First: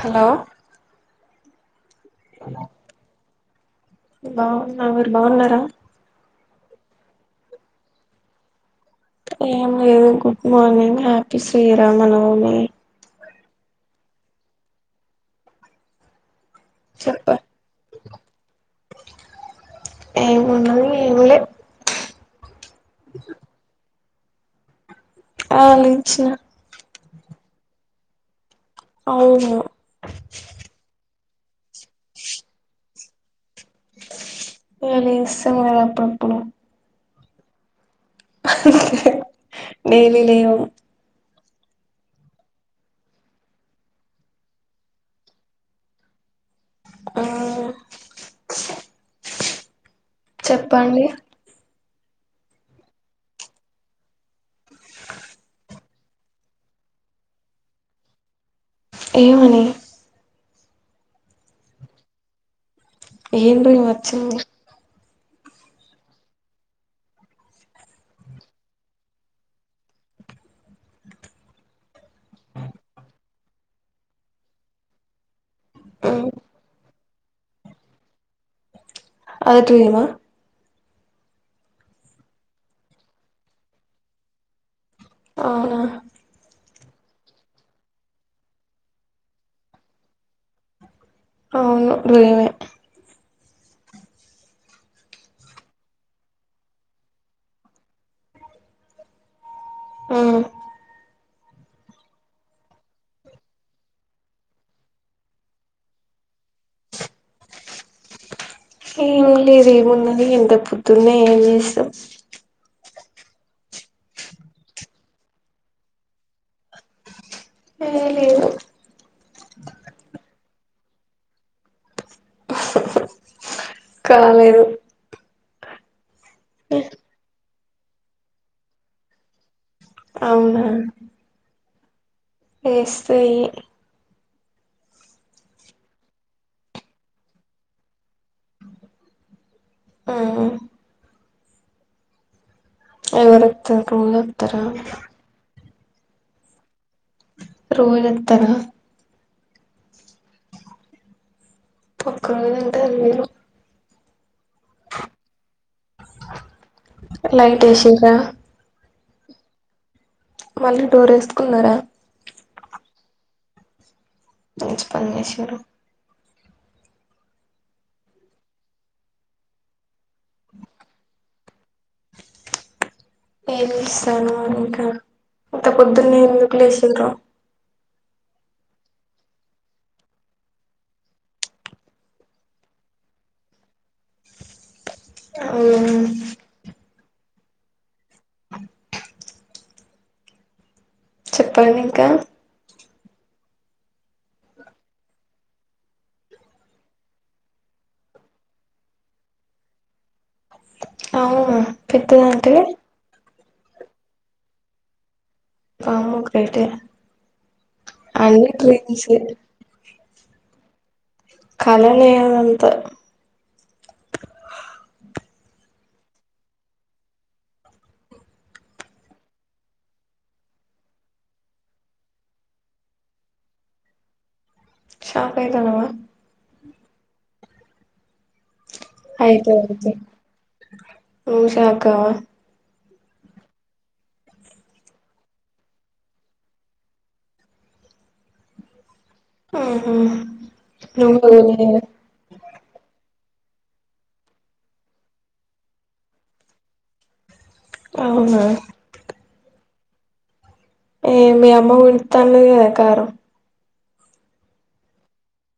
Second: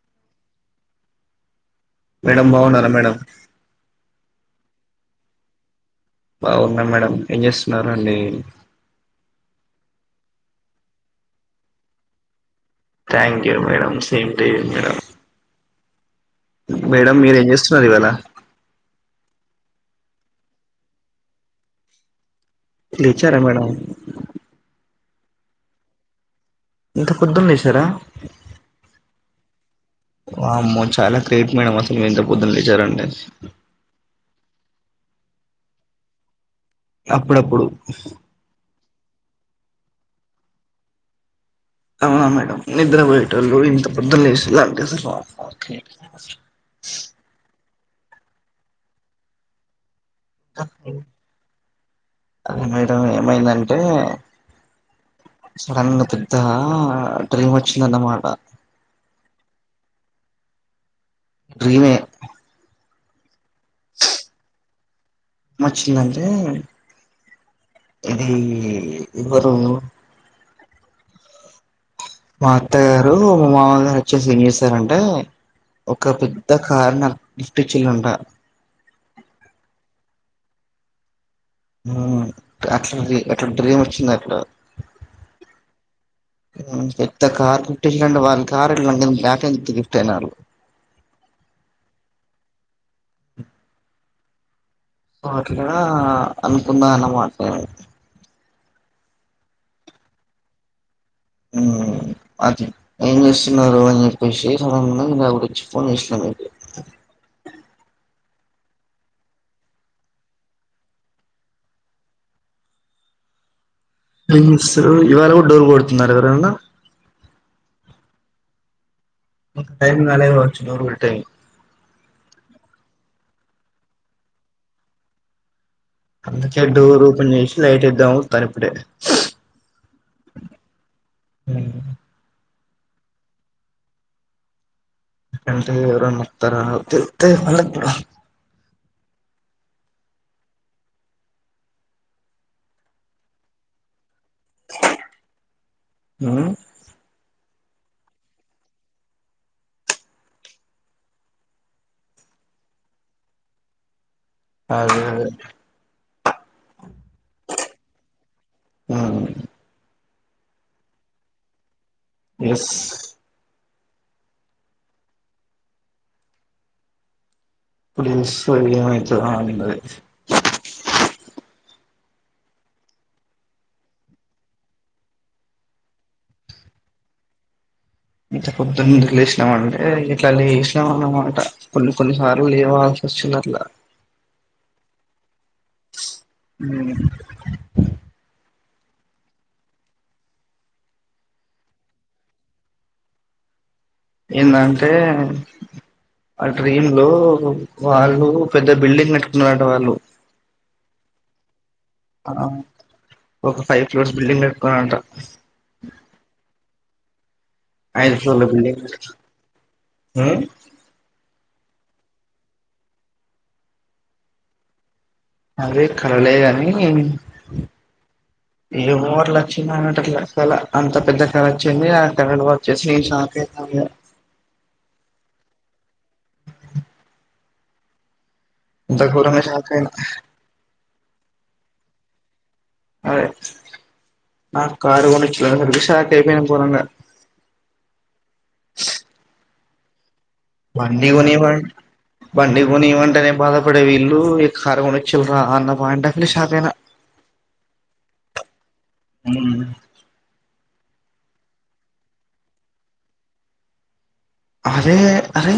Hello madam బాగున్నారా madam మీ వారు బాన్నారా బాగున్నా మేడం ఏం చేస్తున్నారు అండి ఏం లేదు good morning happy Srirama Navami thank you madam same to you madam madam చెప్ప మీరు ఏం చేస్తున్నారు ఇవాళ ఏముందండి ఎమ్లే లేచారా మేడం ఆ లేచా ఇంత పొద్దున లేసారా అవును చాలా గ్రేట్ మేడమ్ అసలు మీరు ఇంతా పొద్దున లేచరంటే ఏ ఇగా లెస్థాగా అప్పుడుప్పుడు అప్పుడప్పుడు డైలీ లేవం అవునా మేడం నిద్ర పోయేటోళ్ళు ఇంత పొద్దున లేసి అంటే షాకింగ్ ఆ చెప్పండి అది మేడం ఏమైందంటే క్కన్ను పెద్ద డ్రీమ్ వచ్చిందన్నమాట ఏమని డ్రీమే ఏం డ్రీమ్ వచ్చింది ఏం వచ్చిందంటే ఇది ఎవరు మా అత్త గారు మా మామగారు వచ్చేసి ఏంచేస్తారంటే ఒక పెద్ద కారణం నిష్టిచల్ అంటా అది డ్రీమా అట్లా అట్లా డ్రీమ్ వచ్చింది అట్లా అవునా పెద్ద కార్ గిఫ్ట్ ఇంటే వాళ్ళ కార్ గిఫ్ట్ అయిన వాళ్ళు అవును డ్రీమే పట్లేదా అనుకునా అన్నమాట నేను ఉమ్ అది ఏం చేస్తున్నారు అని చెప్పేసి గురించి ఫోన్ చేసినను మీరు ఏం లేదేమునది ఎంత పొద్దున్న ఏం చేసాం ఏంచేస్తారు ఇవాళ కూడా డోర్ కొడుతున్నార ఎవరనా ఏ లేదు ఇంకా టైం కాలేదు కావచ్చు. డోర్ పడే టైం. కాలేదు. అందుకే డోర్ ఓపెన్ చేసి లైట్ ఇద్దాం తనప్పుడే అవునా ఆ వేస్తాయి అంటే ఎవరైనా వస్తార వస్తే [unintelligible] ఉహుం ఎవరోతారు కమల్ వాతారా ఉ రోజోతర ఒక రోజు అంటే అది వేరు అదేేదే లైట్ ఏసిరా ఆ మళ్ళీ డోర్ వేసుకున్నారా? ఎస్ మంచి పని చేశారు. ఇప్పుడు తెలుస్తది ఏమైతదా అన్నది. ఏం చేస్తాన్నావ్ ని ఇంకా? ఇంత పొద్దున్నే ఎందుకు లేసిన్రో. ఇంత పొద్దున్ ఎందుకు లేసినావంటే, ఇట్ల లేసినాం అన్నమాట కొన్ని కొన్ని సార్లు లేవాల్ వోస్తుందట్ల. అవు మ్మ్ చెప్పండి ఇంకా? ఏందంటే, ఆ డ్రీమ్ లో వాళ్ళు పెద్ద బిల్డింగ్ పెట్టుకున్నరట వాళ్ళు. అవునా ఆ పెద్దదంటే? ఒక ఫైవ్ ఫ్లోర్స్ బిల్డింగ్ కట్టుకున్న అంట. వామ్మో కట్టే ఐదు ఫ్లోర్ల బిల్డింగ్. డ్రీమ్సే మ్ కలలేం అంత అదే కలలే గానీ ఏమో అట్ల వచ్చింది నాకి అట్ల కళ అంత పెద్ద కళ వచ్చింది ఆ కళలు వచ్చేసి లేసిన. నాకేత అమ్మయ్య షాఖైతానవా అంత ఘోరంగా అయితే షాక్ అయినా వదిలేయ్. నువ్వు షాక్ కావా? అదె నాకు కారు కొనిచ్చినవ్ అంటే, షాక్ అయిపోఅయినాను ఘోరంగా! ఆ బండి నువ్వు కొనివ్వ కొనియ్యలేద బండి కొనిమంటేనే బాధపడే వీల్లు య కారు కొని ఇచ్చిల్లురా, అన్న పాయింట్ ఆఫీనె షాక్ అయినా. [inaudible] అవున మ్ ఏ మీ అమ్మ కొనిత్త అన్నది కదా కారు! అరే అరే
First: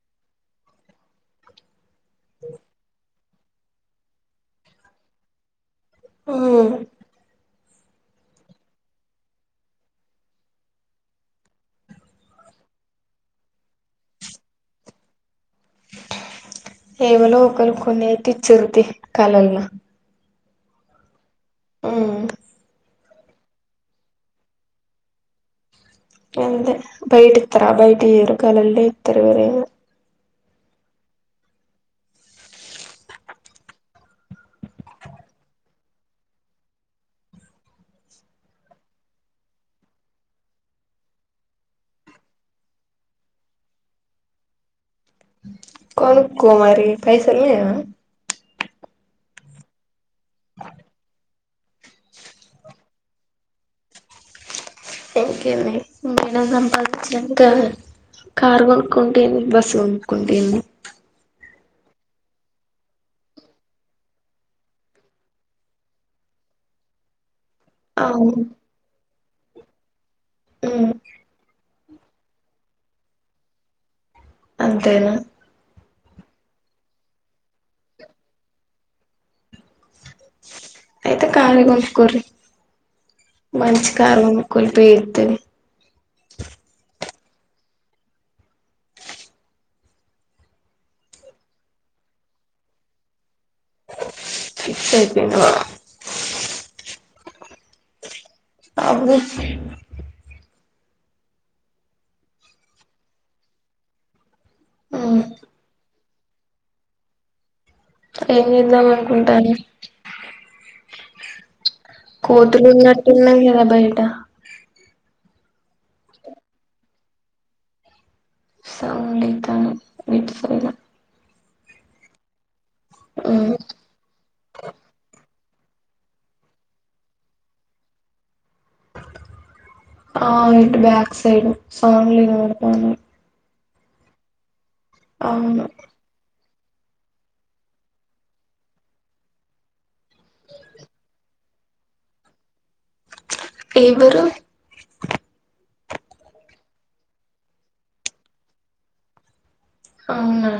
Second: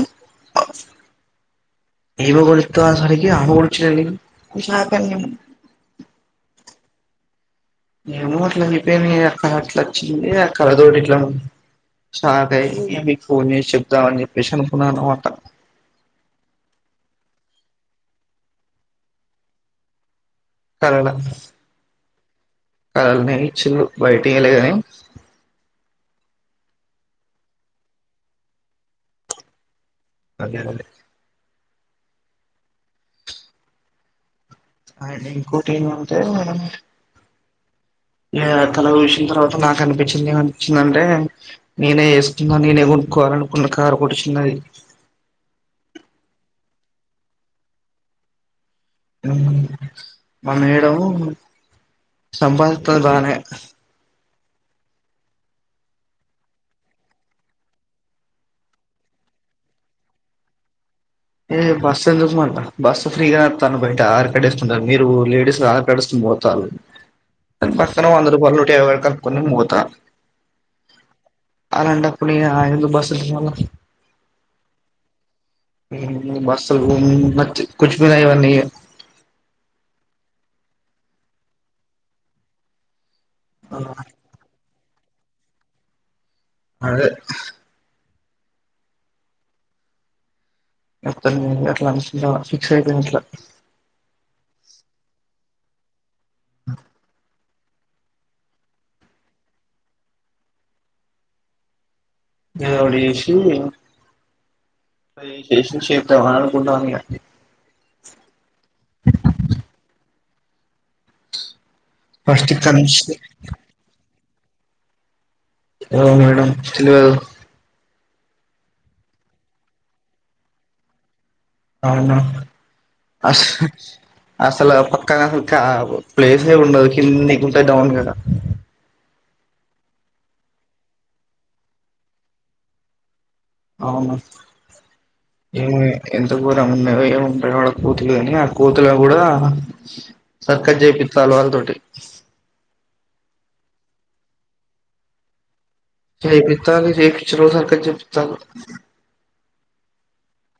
ఇగొ కోనిత్త అని సరిగా ఏ ఆమె కొనిచ్చుడు ఏంది. ఊ ఏమో అట్ల రిపేరింగ్ అక్కడ అట్లా వచ్చింది. అక్కడ తోడి ఇట్లా స్టార్ట్ అయి మీకు ఫోన్ చేసి చెప్దాం అన్ చెప్పేసి అనుకున్నా అనమాట ఏవళ ఒకలు కొని ఎత్తిచిరుతి కాలల్లో కాన్ ఎడ మ్ కలలనే ఇచ్చులు. బయట్ ఇంగ లేదని అంతే బయటిత్తర బయటియ్యరు కాలలోనె ఇత్తరు ఎవరయిన. అదే అదే అ ఇంకోటి ఏమంటే, [inaudible] ఇగా కల చూసిన తర్వాత నాకు అనిపించింది. ఏమనిపిచ్చిందంటే నేనే చేసుకున్నా, నేనే కొనుకో కావాలనుకున్న కారు ఒకటి చిన్నది. కొనుక్కో మరి పైసల్ లేవ మా మేడం సంపాదితది బానే. ఇంకేంది, మీ మేడం సంపాదించినంక కడుగు. కార్ కొనుకుంటే ఏంది బస్ కొనుకుంటె ఏంది. ఏ బస్సు ఎందుకు మళ్ళ బస్సు ఫ్రీగా నడుపుతుండు బయట ఆధార్ కార్డ్ వేసుకుంటున్నారు మీరు లేడీస్ ఆధార్ కార్డు తీసుకొని పో పోతాను [inaudible] పక్కన వంద అవును రూపాయలు లో నూట యాభై కలుపుకొని నేను పోత మ్మ్ అలాంటప్పుడు మీ ఆయన ఎందుకు బస్సులకి మళ్ళ అంతేనా ఉమ్ బస్సులు నచ్చయి కూర్చునేవా ఇవన్నీ అయితే కార్ కొనుకోర్రి మంచి కారు కొనుక్కొలిపోయి. తది అదే మొత్తం అట్లా అ ఫిక్స్ అయిపోయింది అట్లా ఫిక్స్ అయిపోయినావా అ ఆవు ఏదోటి చేసి అదే చేసింది చేద్దామనుకుంటున్న ఇగ ఏం చేద్దాం అనుకుంటున్నావ్. ఫస్ట్ కోతులు ఇక్కడ ఉన్నట్టు నుంచి ఉన్నాయి కదా బయట ఏమో మేడం తెలవదు. సౌండ్ అయితాంది ఇటు సైడ్ అవునా అసు అసలు ఆ పక్కనే అసలు క ప్లేస్ ఏ ఉండదు కిందికి ఉంటది డౌన్ గా ఆ ఇటు బాక్ సైడ్ సౌండ్లు వినబడతానయి. అవునా అవును ఏమి ఎ అంత గోరం ఉన్నాయి ఏముంటా వాడ కోతులు కాని ఆ కోతులో కూడా సర్కస్ జైపీతల్ వాళ్ళతోటి ఏవరు చేపిత్త అని రేపిచ్చి రోజు సర్కస్ జెపిస్తారు అవునా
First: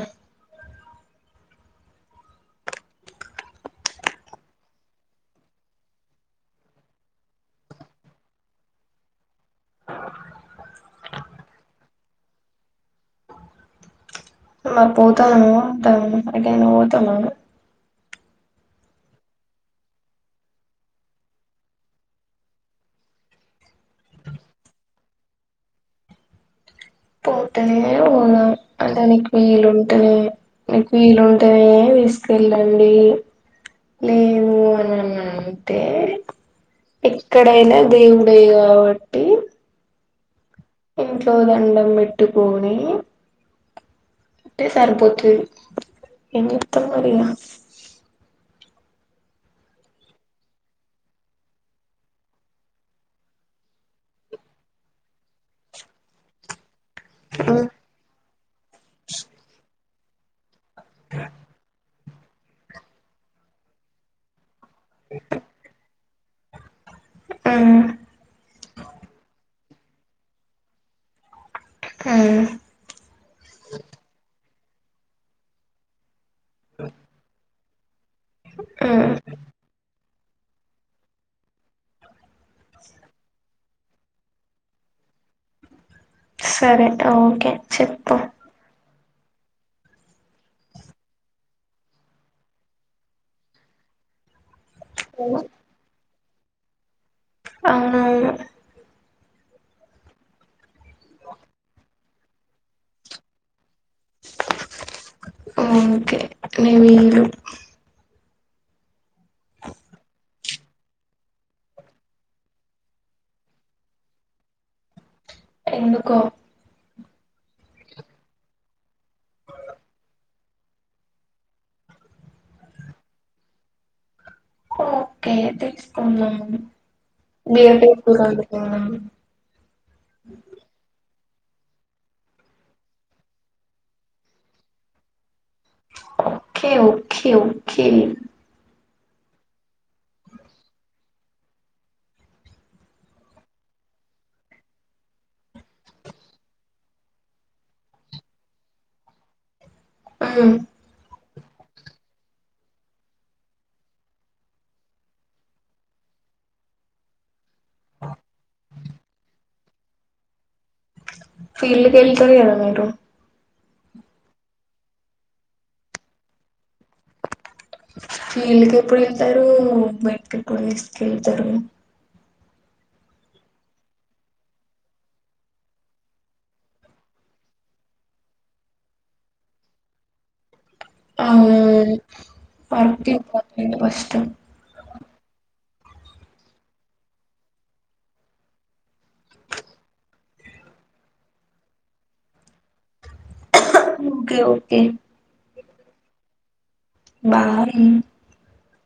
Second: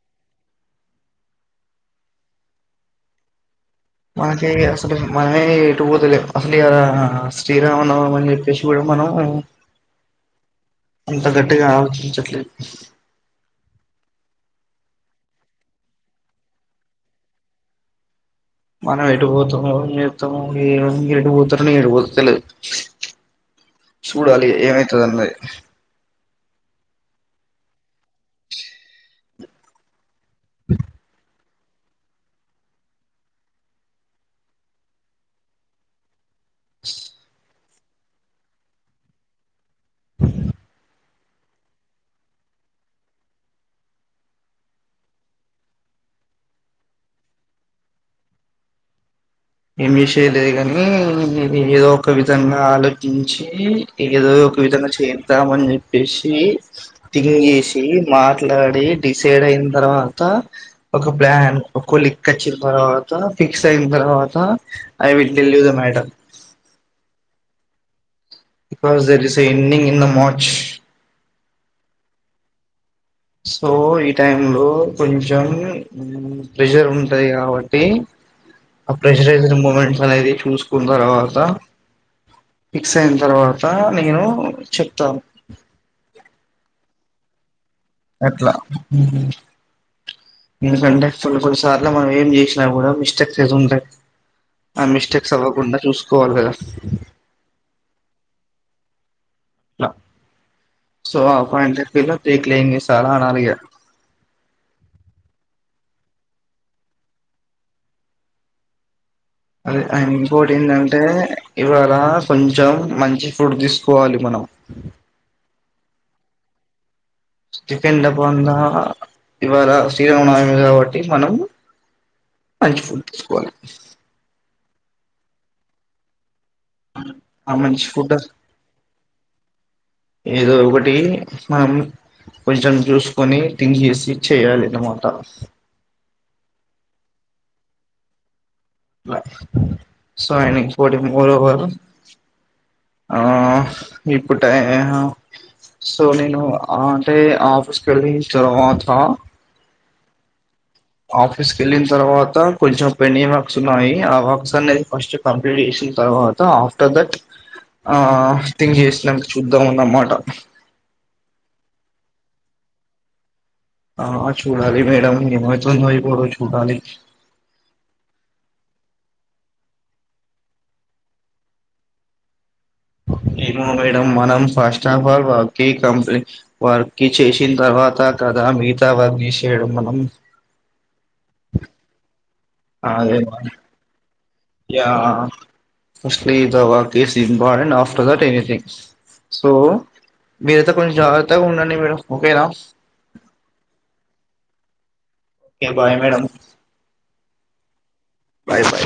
మనకి అసలు మనమే ఎటు పోతలేము అసలు ఇగా శ్రీరామనవమి అని చెప్పేసి కూడా మనం [inaudible] అంత గట్టిగా ఆలోచించట్లేదు మార్ పోతనమ్మ దొంగ ముండా ఎటైనా పోతామా మనం ఎటు పోతాము ఏం మీరు ఏటు పోతారు నేను ఎటు పోతాను తెలీదు చూడాలి ఏమైతుందో మరి పోతనే ఓనా అ అంటే నీకు వీలుంటేనే నీకు వీలుంటేనే తీసుకెళ్లండి లేను అని అంతే ఎక్కడైనా దేవుని దయ కాబట్టి ఇంట్లో దండం పెట్టుకొని అట్టే సారిపోతు ఎంతవరయ్యా ఏం విషయం లేదు కాని మీరు ఏదో ఒక విధంగా ఆలోచించి ఏదో ఒక విధంగా చేద్దామని చెప్పేసి టింగ్ చేసి మాట్లాడి డిసైడ్ అయిన తర్వాత ఒక ప్లాన్ ఒకలిక్ వచ్చిన తర్వాత ఫిక్స్ అయిన తర్వాత I will tell you the madam అవునా బికాస్ ఇట్ ఇస్ ఈవెనింగ్ ఇందా మార్చ్ హ సో ఈ టైమ్ లో కొంచం ప్రెషర్ ఉంటాయి కాబ తే ఆ మ్మ్ ప్రెజరైజర్ మూమెంట్స్ అనేది చూసుకున్న తర్వాత ఫిక్స్ అయిన తర్వాత నేను చెప్తాను సరే అయితే ఓకే చెప్పు అట్లా హ్మ్ ఎందుకంటే కొన్ని కొన్ని సార్లు మనం ఏం చేసినా కూడా మిస్టేక్ చెజుంటాయ్ ఆ మిస్టేక్స్ అవ్వకుండా చూసుకోవాలి కదా అవునువును అట్ల సో ఆ పాయింట్ అఫ్ వ్యూ లో దేక్లెంగే సలా అనాలి ఇగ ఆ అంతే నివిలు అదే అండ్ ఇంకోటి ఏందంటే ఇవాళ కొంచం మంచి ఫుడ్ తీసుకోవాలి మనం అ ఎందుకో స్టీఫిన్ [unintelligible] ఇవాళ శ్రీరామనమి కాబట్టి మనం మంచి ఫుడ్ తీసుకోవాలి ఓకే తీసుకుందాం ఆ బియర్ మంచి ఫుడ్ టెంపుల్ అనుకున్నాం ఏదో ఒకటి మమ్ కొంచెం చూసుకొని తింగ్ చేేసి చేయాలి అన్నమాట ఓకే ఓకే ఓకే అట్ల సో ఆయన ఇంకోటి మోర్ ఓవర్ ఆ ఇప్పుడు టైం ఏమో సో నేను ఆ అంటే ఆఫీస్కి వెళ్లి తర్వాత అ ఆఫీస్ కి వెళ్ళిన తర్వాత కొంచం పెడి వర్క్స్ ఉన్నాయి ఆ వర్క్స్ అనేది ఫస్ట్ కంప్లీట్ చేసిన తర్వా తర్వాత ఆఫ్టర్ దాట్ ఆ థింగ్ చేసినాకా చూద్దాం అన్నమాట ఫీల్డ్కి వెళ్తారు కదా మీరు ఆ చూడాలి మేడం ఏం అయితుందో ఏమో చూడాలి ఫీల్డ్ కి ఎప్పుడు వెళ్తారు బయటకి ఎప్పుడు తీసుకెళ్తారు [unintelligible] ఏమో మేడం మనం ఫస్ట్ ఆఫ్ ఆల్ వర్క్ కి కంప్లీ వర్క్ కి చేసిన తర్వాత కదా దా మితా వారినిష్ చేేయడం మనం అవునవును వర్క్ అదే మన important first yeah firstly is work is important after that anything so మీరు అయితే కొన్ని జాగ్రత్త ఉండండి మేడం ఓకే నా okay okay okay bye madam bye bye bye